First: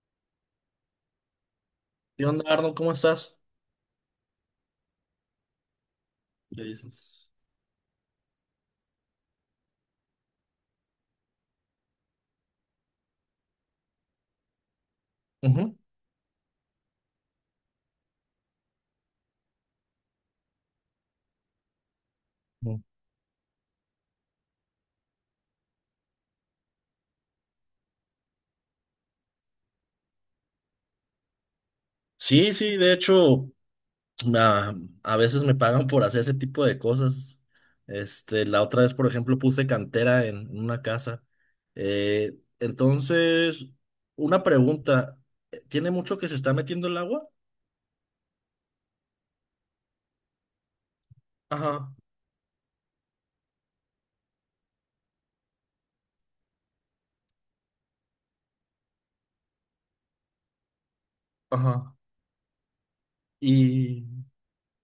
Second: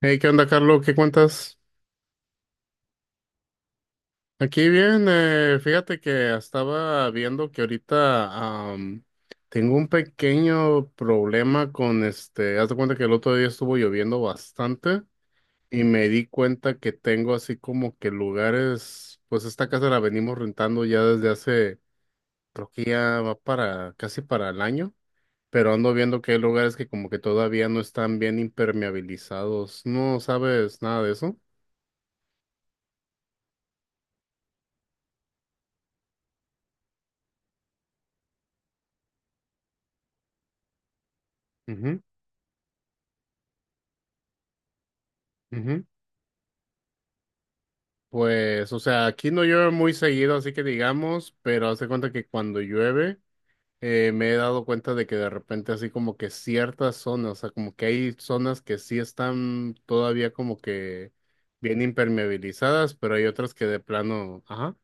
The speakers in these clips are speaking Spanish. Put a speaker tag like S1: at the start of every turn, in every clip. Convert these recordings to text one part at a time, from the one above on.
S1: Hey, ¿qué onda, Carlos? ¿Qué cuentas?
S2: ¿Qué onda, Arnold? ¿Cómo estás?
S1: Aquí bien, fíjate que
S2: Le
S1: estaba
S2: dices.
S1: viendo que ahorita tengo un pequeño problema con este, haz de cuenta que el otro día estuvo lloviendo bastante
S2: Ujú.
S1: y me di cuenta que tengo así como que lugares, pues esta casa la venimos rentando ya desde hace, creo
S2: Ujú.
S1: que ya va para casi para el año, pero ando viendo que hay lugares que como que todavía no están bien impermeabilizados. ¿No sabes nada de eso?
S2: Sí, sí, de hecho, a, a veces me pagan por hacer ese tipo de cosas. Este, la otra vez, por ejemplo, puse cantera en una casa.
S1: Ujú,
S2: Entonces, una pregunta,
S1: ujú.
S2: ¿tiene mucho que se está metiendo el agua?
S1: Pues, o sea, aquí no llueve muy seguido, así que digamos, pero hace
S2: Ajá,
S1: cuenta que cuando llueve, me he dado cuenta de que de repente así como que ciertas zonas, o sea, como que hay zonas que sí están todavía como que bien
S2: ajá.
S1: impermeabilizadas, pero hay otras que de
S2: Y,
S1: plano, ajá.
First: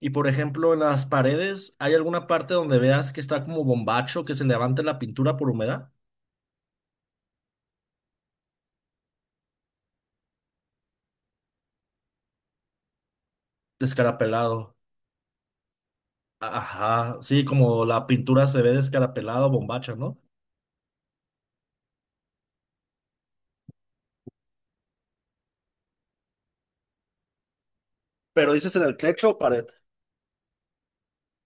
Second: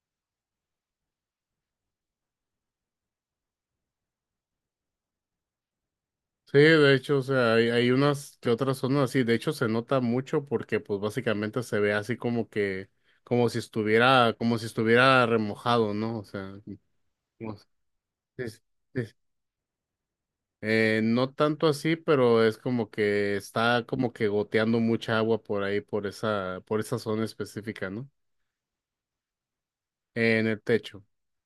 S2: y por ejemplo, en las paredes, ¿hay alguna parte donde veas que está como bombacho, que se levante la pintura por humedad?
S1: Sí, de hecho, o sea, hay unas que otras zonas así, de hecho se nota mucho porque pues básicamente se ve así como que, como si
S2: Descarapelado.
S1: estuviera remojado, ¿no? O sea,
S2: Ajá, sí,
S1: como-
S2: como la
S1: sí,
S2: pintura se ve
S1: sí.
S2: descarapelada o bombacha, ¿no?
S1: No tanto así, pero es como que está como que goteando mucha agua por ahí, por esa zona específica, ¿no?
S2: Pero dices en el techo o pared.
S1: En el techo.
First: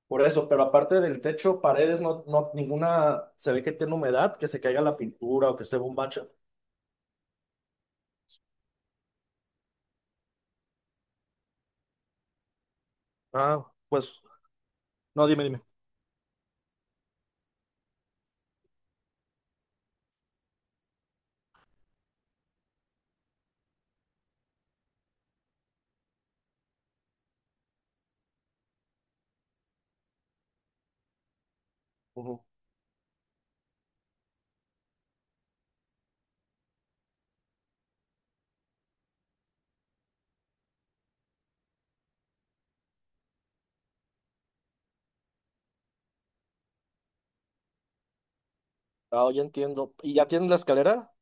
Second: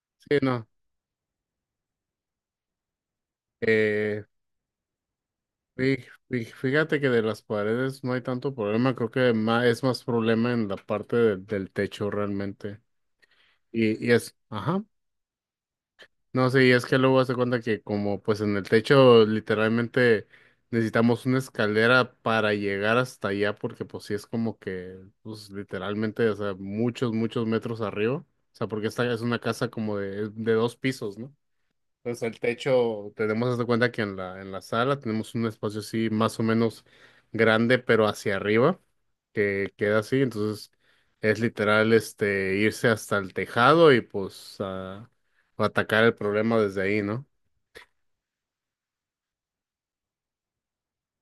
S2: Por
S1: Sí,
S2: eso, pero
S1: no.
S2: aparte del techo, paredes, no, no, ninguna se ve que tiene
S1: Eh,
S2: humedad, que se caiga la pintura o que esté
S1: fí-
S2: bombacha.
S1: Fíjate que de las paredes no hay tanto problema, creo que es más problema en la parte del techo realmente.
S2: Ah, pues.
S1: Ajá.
S2: No, dime, dime.
S1: No, sí, es que luego hace cuenta que como pues en el techo literalmente necesitamos una escalera para llegar hasta allá porque pues sí es como que pues literalmente, o sea, muchos metros arriba. O sea, porque esta es una casa como de dos pisos, ¿no? Entonces el
S2: Ujú.
S1: techo, tenemos hasta cuenta que en la sala tenemos un espacio así más o menos grande, pero hacia arriba, que queda así. Entonces es literal este irse hasta el tejado y pues atacar el problema desde ahí, ¿no?
S2: Ah, ya entiendo. ¿Y ya tienen la escalera?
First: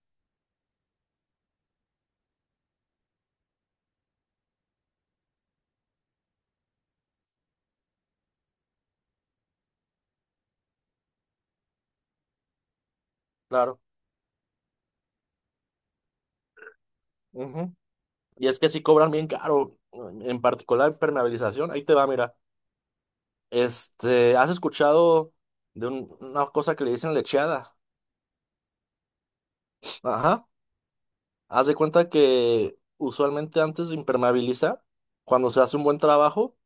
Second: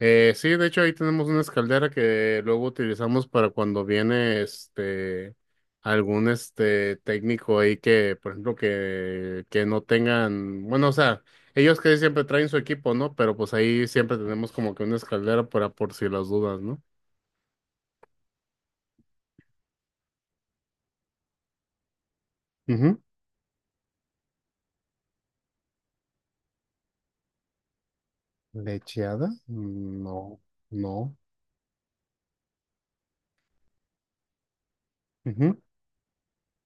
S1: Sí, de hecho ahí tenemos una escaldera que luego utilizamos para cuando viene este algún este técnico ahí que, por ejemplo, que no tengan, bueno, o sea, ellos que siempre traen su equipo, ¿no? Pero pues
S2: Claro.
S1: ahí siempre tenemos como que una escaldera para por si las dudas, no.
S2: Ujú. Y es que sí cobran bien caro, en particular impermeabilización. Ahí te va, mira.
S1: Ujú.
S2: Este, ¿has escuchado de una cosa que le dicen lecheada?
S1: ¿Lecheada? No,
S2: Ajá.
S1: no.
S2: Haz de cuenta que usualmente antes de impermeabilizar, cuando
S1: Ujú,
S2: se hace un buen trabajo,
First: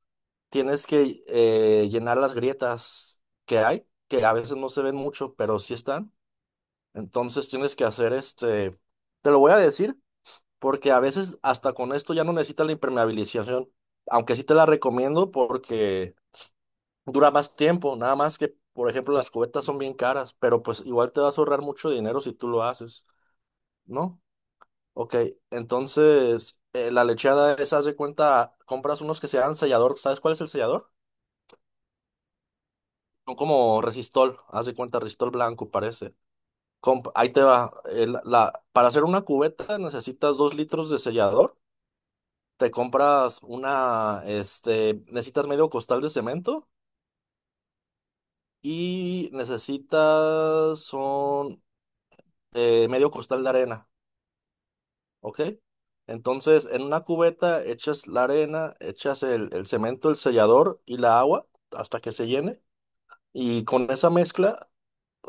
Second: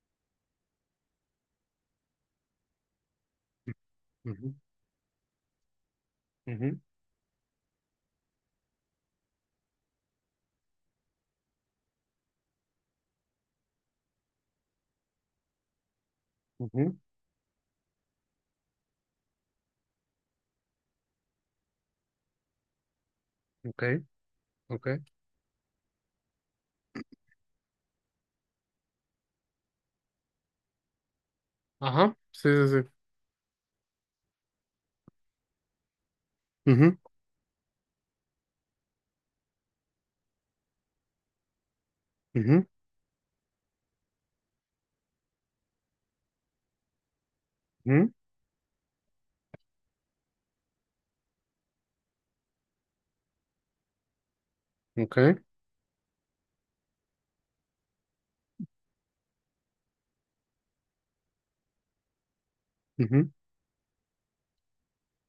S2: tienes que llenar las grietas que hay, que a
S1: ujú,
S2: veces no se ven mucho, pero sí están.
S1: ujú,
S2: Entonces tienes que hacer este, te lo voy a decir, porque a veces hasta con esto ya no necesitas la impermeabilización, aunque sí te la recomiendo porque
S1: ujú.
S2: dura más tiempo, nada más que, por ejemplo, las cubetas son bien caras, pero pues igual te vas a ahorrar mucho dinero si tú lo haces,
S1: Okay,
S2: ¿no?
S1: okay.
S2: Ok, entonces la lecheada es, haz de cuenta, compras unos que sean sellador. ¿Sabes cuál es el sellador?
S1: Ajá, sí, sí, sí.
S2: Son como resistol, haz de cuenta, resistol blanco parece.
S1: Ujú,
S2: Ahí te va, para hacer una cubeta necesitas 2 litros de sellador,
S1: ujú,
S2: te compras una, este, necesitas medio costal de cemento y necesitas, son medio costal de arena.
S1: ujú,
S2: ¿Ok?
S1: okay,
S2: Entonces, en una cubeta echas la arena, echas el cemento, el sellador y la agua hasta que se llene.
S1: ujú,
S2: Y con esa mezcla,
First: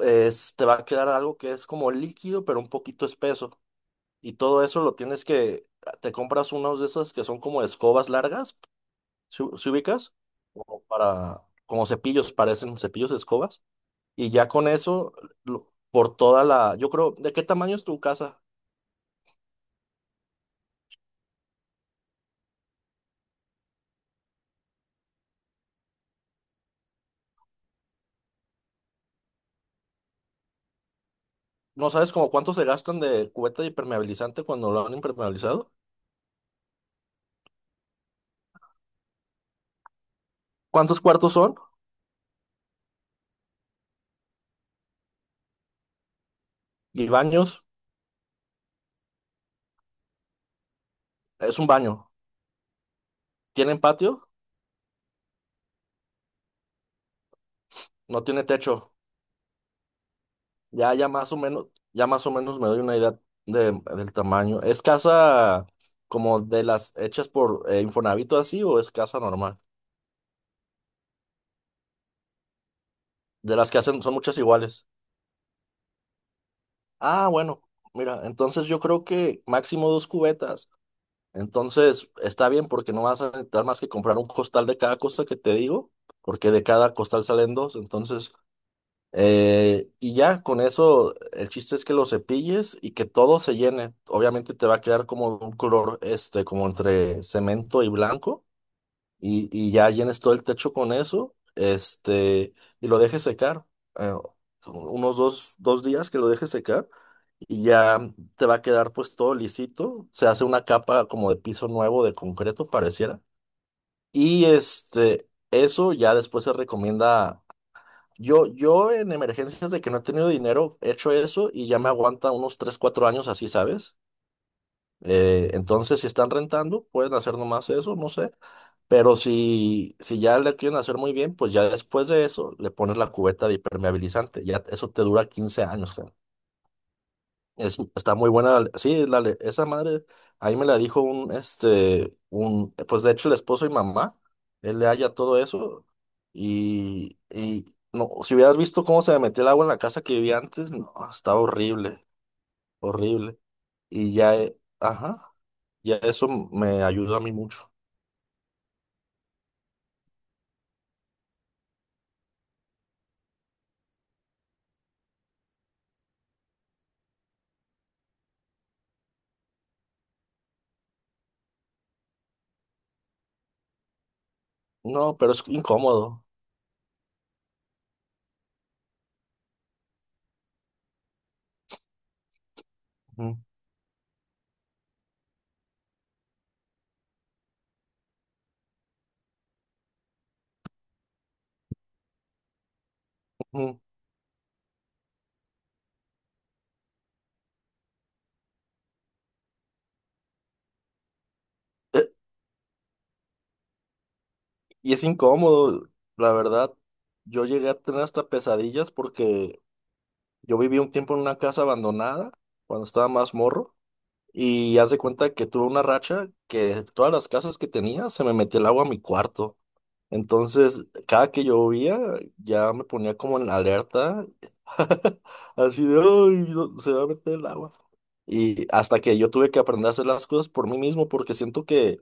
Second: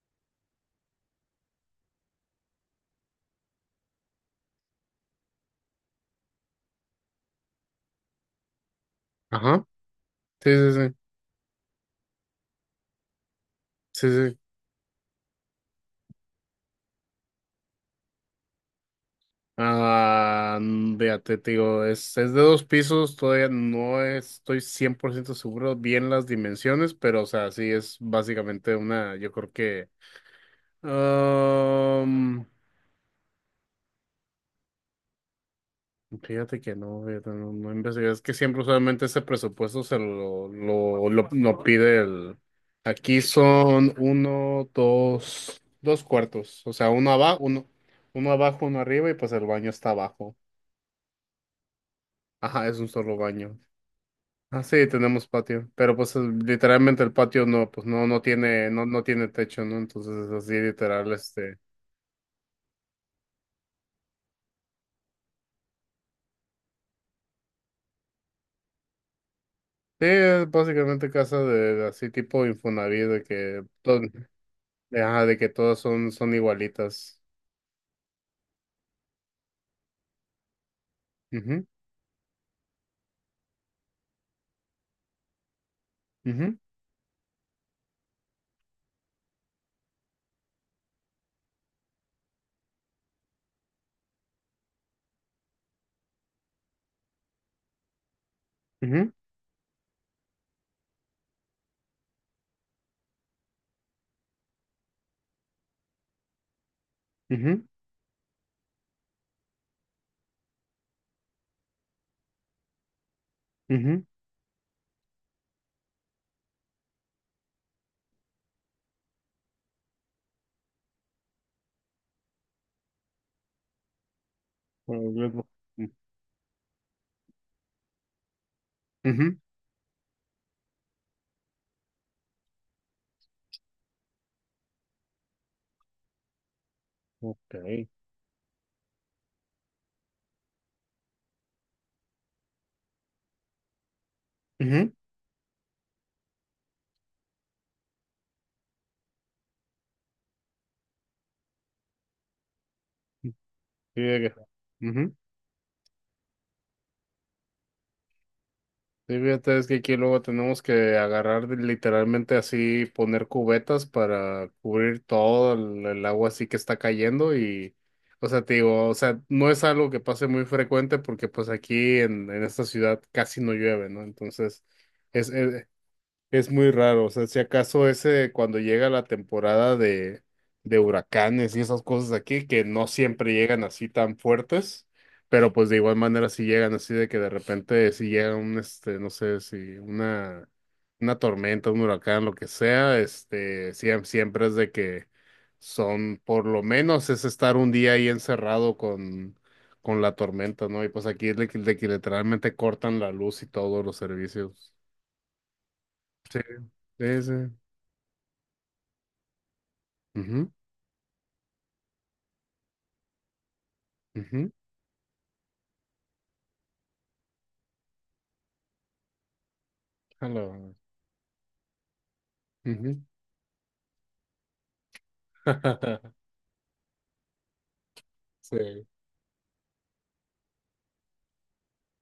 S2: te va a quedar algo que es como líquido, pero un poquito espeso. Y todo eso lo tienes que, te compras unos de esos que son como escobas largas, si,
S1: ajá,
S2: si ubicas,
S1: sí, sí,
S2: como
S1: sí,
S2: para, como cepillos, parecen cepillos de escobas.
S1: sí,
S2: Y
S1: sí.
S2: ya con eso, por toda la, yo creo. ¿De qué tamaño es tu casa?
S1: Ah, fíjate, te digo, es de dos pisos, todavía no estoy 100% seguro bien las dimensiones, pero o sea, sí es básicamente una, yo creo que...
S2: ¿No sabes como
S1: am,
S2: cuánto se gastan de cubeta de impermeabilizante cuando lo han impermeabilizado?
S1: fíjate que no, fíjate, no, no investigué, es que siempre usualmente ese presupuesto se
S2: ¿Cuántos cuartos son?
S1: lo pide el... Aquí son dos cuartos, o sea,
S2: Y baños.
S1: uno abajo, uno arriba y pues el baño está abajo.
S2: Es un baño.
S1: Ajá, es un solo baño.
S2: ¿Tienen patio?
S1: Ah, sí, tenemos patio, pero pues literalmente el patio no, pues no, no
S2: No tiene
S1: tiene, no,
S2: techo.
S1: no tiene techo, ¿no? Entonces es así
S2: Ya, ya
S1: literal,
S2: más o
S1: este,
S2: menos, ya más o menos me doy una idea del tamaño. ¿Es casa como de las hechas por Infonavit o así, o es casa normal?
S1: sí, es básicamente casa de así tipo Infonavit, de
S2: De
S1: que,
S2: las que
S1: todo,
S2: hacen, son muchas iguales.
S1: de, ajá, de que todas son, son igualitas.
S2: Ah, bueno. Mira, entonces yo creo que máximo 2 cubetas.
S1: Ujú,
S2: Entonces, está bien porque no vas a necesitar más que comprar un costal de cada cosa que te digo, porque
S1: ujú,
S2: de cada costal salen dos. Entonces, y ya con eso, el chiste es que lo cepilles y que todo se llene. Obviamente te va a quedar como un color, este, como entre cemento y blanco,
S1: ujú,
S2: y ya llenes todo el techo con eso, este, y lo dejes secar, eh, unos dos días que lo dejes secar y ya te va a quedar pues todo lisito. Se hace una capa como de piso nuevo de concreto, pareciera.
S1: ujú,
S2: Y este, eso ya después se recomienda. Yo en emergencias de que no he tenido dinero, he hecho eso y ya me aguanta unos 3 4 años así, ¿sabes?
S1: ujú.
S2: Entonces, si están rentando, pueden hacer nomás eso, no sé. Pero
S1: Ujú,
S2: si ya le quieren hacer muy bien, pues ya después de eso le pones la cubeta de impermeabilizante. Ya eso te dura 15 años.
S1: ok.
S2: Es, está muy buena. Sí, esa madre, ahí me la dijo un, este, un, pues de hecho el esposo y mamá, él le
S1: Ujú,
S2: halla todo eso. Y no, si hubieras visto cómo se me metió el agua en la casa que vivía antes, no, estaba horrible, horrible.
S1: sí,
S2: Y ya,
S1: ujú.
S2: ajá, ya eso me ayudó a mí mucho.
S1: Sí, fíjate, es que aquí luego tenemos que agarrar literalmente así, poner cubetas para cubrir todo el agua así que está cayendo y, o sea, te digo, o sea, no es algo que pase muy frecuente porque pues aquí en esta ciudad casi no llueve, ¿no? Entonces,
S2: No,
S1: es
S2: pero es
S1: es-
S2: incómodo.
S1: es muy raro, o sea, si acaso ese cuando llega la temporada de huracanes y esas cosas aquí, que no siempre
S2: Ujú,
S1: llegan así tan fuertes, pero pues de igual manera si llegan así de que de repente si llega un, este, no sé, si una, una tormenta, un huracán, lo que sea, este,
S2: ujú.
S1: siempre es de que son, por lo menos es estar un día ahí encerrado con la tormenta, ¿no? Y pues aquí es de que
S2: Eh,
S1: literalmente cortan la luz y todos los servicios.
S2: Y es incómodo, la verdad.
S1: Sí, sí.
S2: Yo llegué a tener hasta pesadillas porque
S1: Ujú.
S2: yo viví un tiempo en una casa abandonada cuando estaba más morro
S1: Ujú,
S2: y haz de cuenta que tuve una racha que todas las casas que tenía se me metía el agua a mi cuarto.
S1: jalo,
S2: Entonces, cada que llovía ya me
S1: ujú.
S2: ponía como en alerta, así de, "Ay, no, se va a meter el agua". Y
S1: Sí.
S2: hasta que yo tuve que aprender a hacer las cosas por mí mismo, porque siento que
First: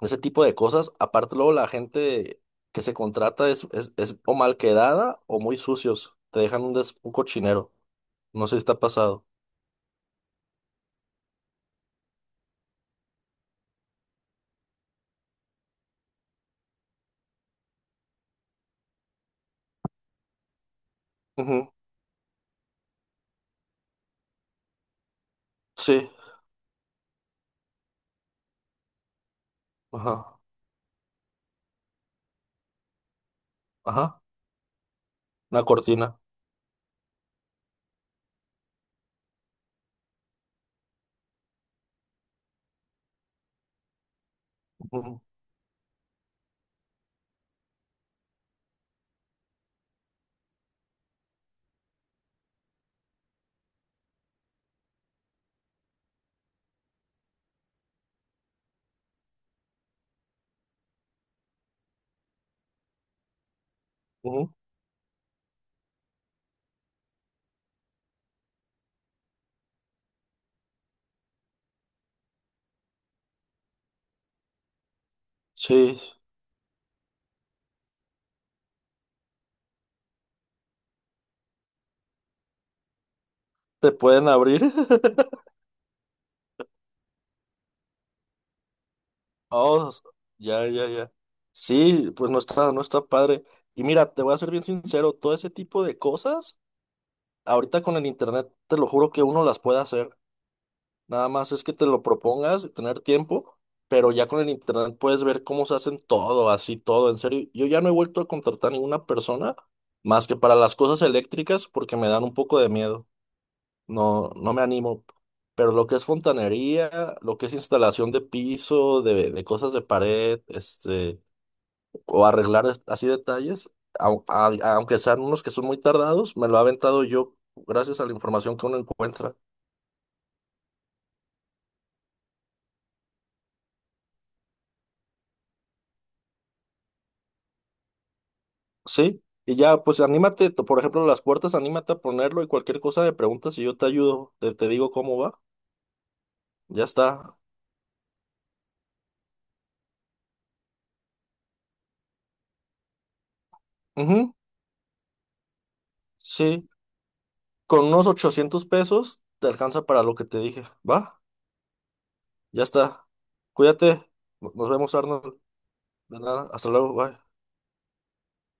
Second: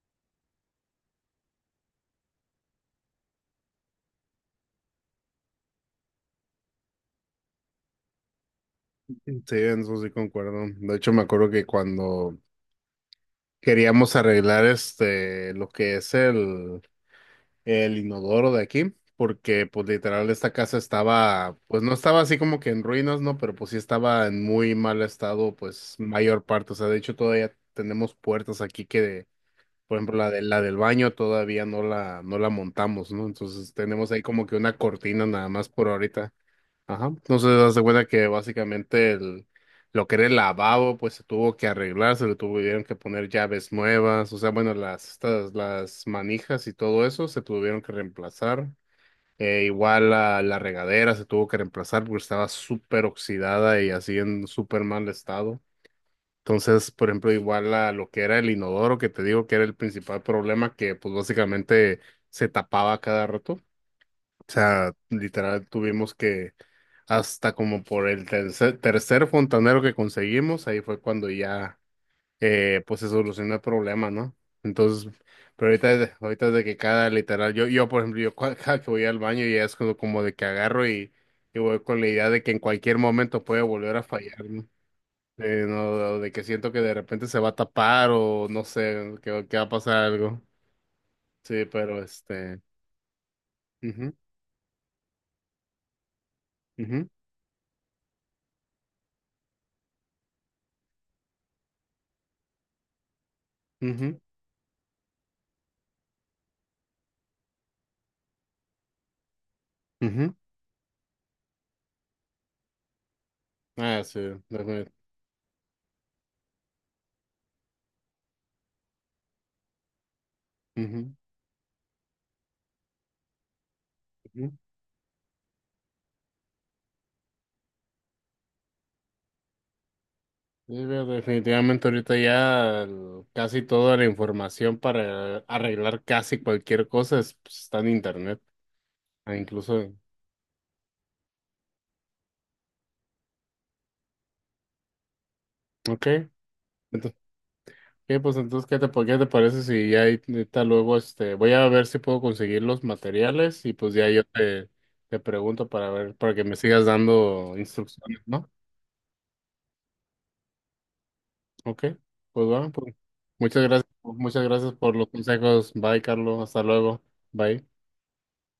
S2: ese tipo de cosas, aparte luego la gente que se contrata es o mal quedada o muy sucios, te dejan un, un cochinero. No sé si está pasado.
S1: Sí, en eso sí concuerdo. De hecho, me acuerdo que cuando queríamos arreglar este lo que es el inodoro de aquí, porque pues literal esta casa estaba,
S2: Ujú.
S1: pues no estaba así como que en ruinas, ¿no? Pero pues sí estaba en muy mal estado, pues
S2: Sí,
S1: mayor parte. O sea, de hecho todavía tenemos puertas aquí que, por ejemplo, la
S2: ajá,
S1: de la del baño todavía no no la montamos, ¿no? Entonces tenemos ahí
S2: ajá,
S1: como que una cortina nada
S2: una
S1: más por
S2: cortina.
S1: ahorita. Ajá. Entonces, das de cuenta que básicamente el, lo que era el lavabo, pues se tuvo que arreglar, se le tuvieron que poner llaves nuevas, o sea, bueno, las,
S2: Ujú,
S1: estas, las manijas y todo eso se tuvieron que reemplazar. Igual la regadera se tuvo que reemplazar porque estaba súper oxidada y así en súper mal estado. Entonces, por ejemplo, igual la, lo que era el inodoro, que te digo que era el principal problema, que pues básicamente se tapaba cada rato. O
S2: ujú.
S1: sea, literal tuvimos que hasta como por el tercer fontanero que conseguimos, ahí fue cuando ya pues se solucionó el problema, ¿no? Entonces, pero
S2: Sí,
S1: ahorita es de que cada literal, yo por ejemplo, cada que voy al baño ya es como, como de que agarro y voy con la idea de que en cualquier momento puede
S2: te
S1: volver a
S2: pueden
S1: fallar,
S2: abrir.
S1: ¿no? No, de que siento que de repente se va a tapar o no sé, que va a
S2: Oh,
S1: pasar algo.
S2: ya, ya, ya.
S1: Sí, pero
S2: Sí, pues no
S1: este.
S2: está, no está padre. Y
S1: Mhm,
S2: mira, te voy a ser bien sincero, todo ese tipo de cosas,
S1: mhm,
S2: ahorita con el internet, te lo juro que uno las puede hacer. Nada más es que te lo propongas, tener tiempo, pero
S1: mhm.
S2: ya con el internet puedes ver cómo se hacen todo, así todo, en serio. Yo ya no he vuelto a contratar ninguna persona más que para las cosas eléctricas porque me dan un poco de miedo.
S1: Ah, sí,
S2: No, no me
S1: defini-
S2: animo. Pero lo que es fontanería, lo que es instalación de piso, de cosas de pared,
S1: ujú.
S2: este, o arreglar así detalles, aunque sean unos que son muy tardados, me lo ha aventado yo gracias a la información que uno encuentra.
S1: Sí, definitivamente ahorita ya casi toda la información para arreglar casi cualquier cosa pues, está en internet.
S2: Sí,
S1: Ah,
S2: y ya,
S1: incluso,
S2: pues anímate, por ejemplo, las puertas, anímate a ponerlo y cualquier cosa me preguntas y yo te ayudo, te digo cómo va,
S1: ok.
S2: ya
S1: Entonces,
S2: está.
S1: ok, pues entonces, ¿qué te parece si ya ahorita luego este, voy a ver si puedo conseguir los materiales y pues ya yo
S2: Ujú,
S1: te, te pregunto para ver, para que me
S2: sí,
S1: sigas dando
S2: con unos
S1: instrucciones, ¿no?
S2: 800 pesos te alcanza para lo que te dije, va,
S1: Ok, pues
S2: ya
S1: bueno, pues
S2: está. Cuídate,
S1: muchas
S2: no, nos
S1: gracias por
S2: vemos,
S1: los
S2: Arnold,
S1: consejos. Bye,
S2: de
S1: Carlos,
S2: nada,
S1: hasta
S2: hasta luego,
S1: luego.
S2: bye.
S1: Bye.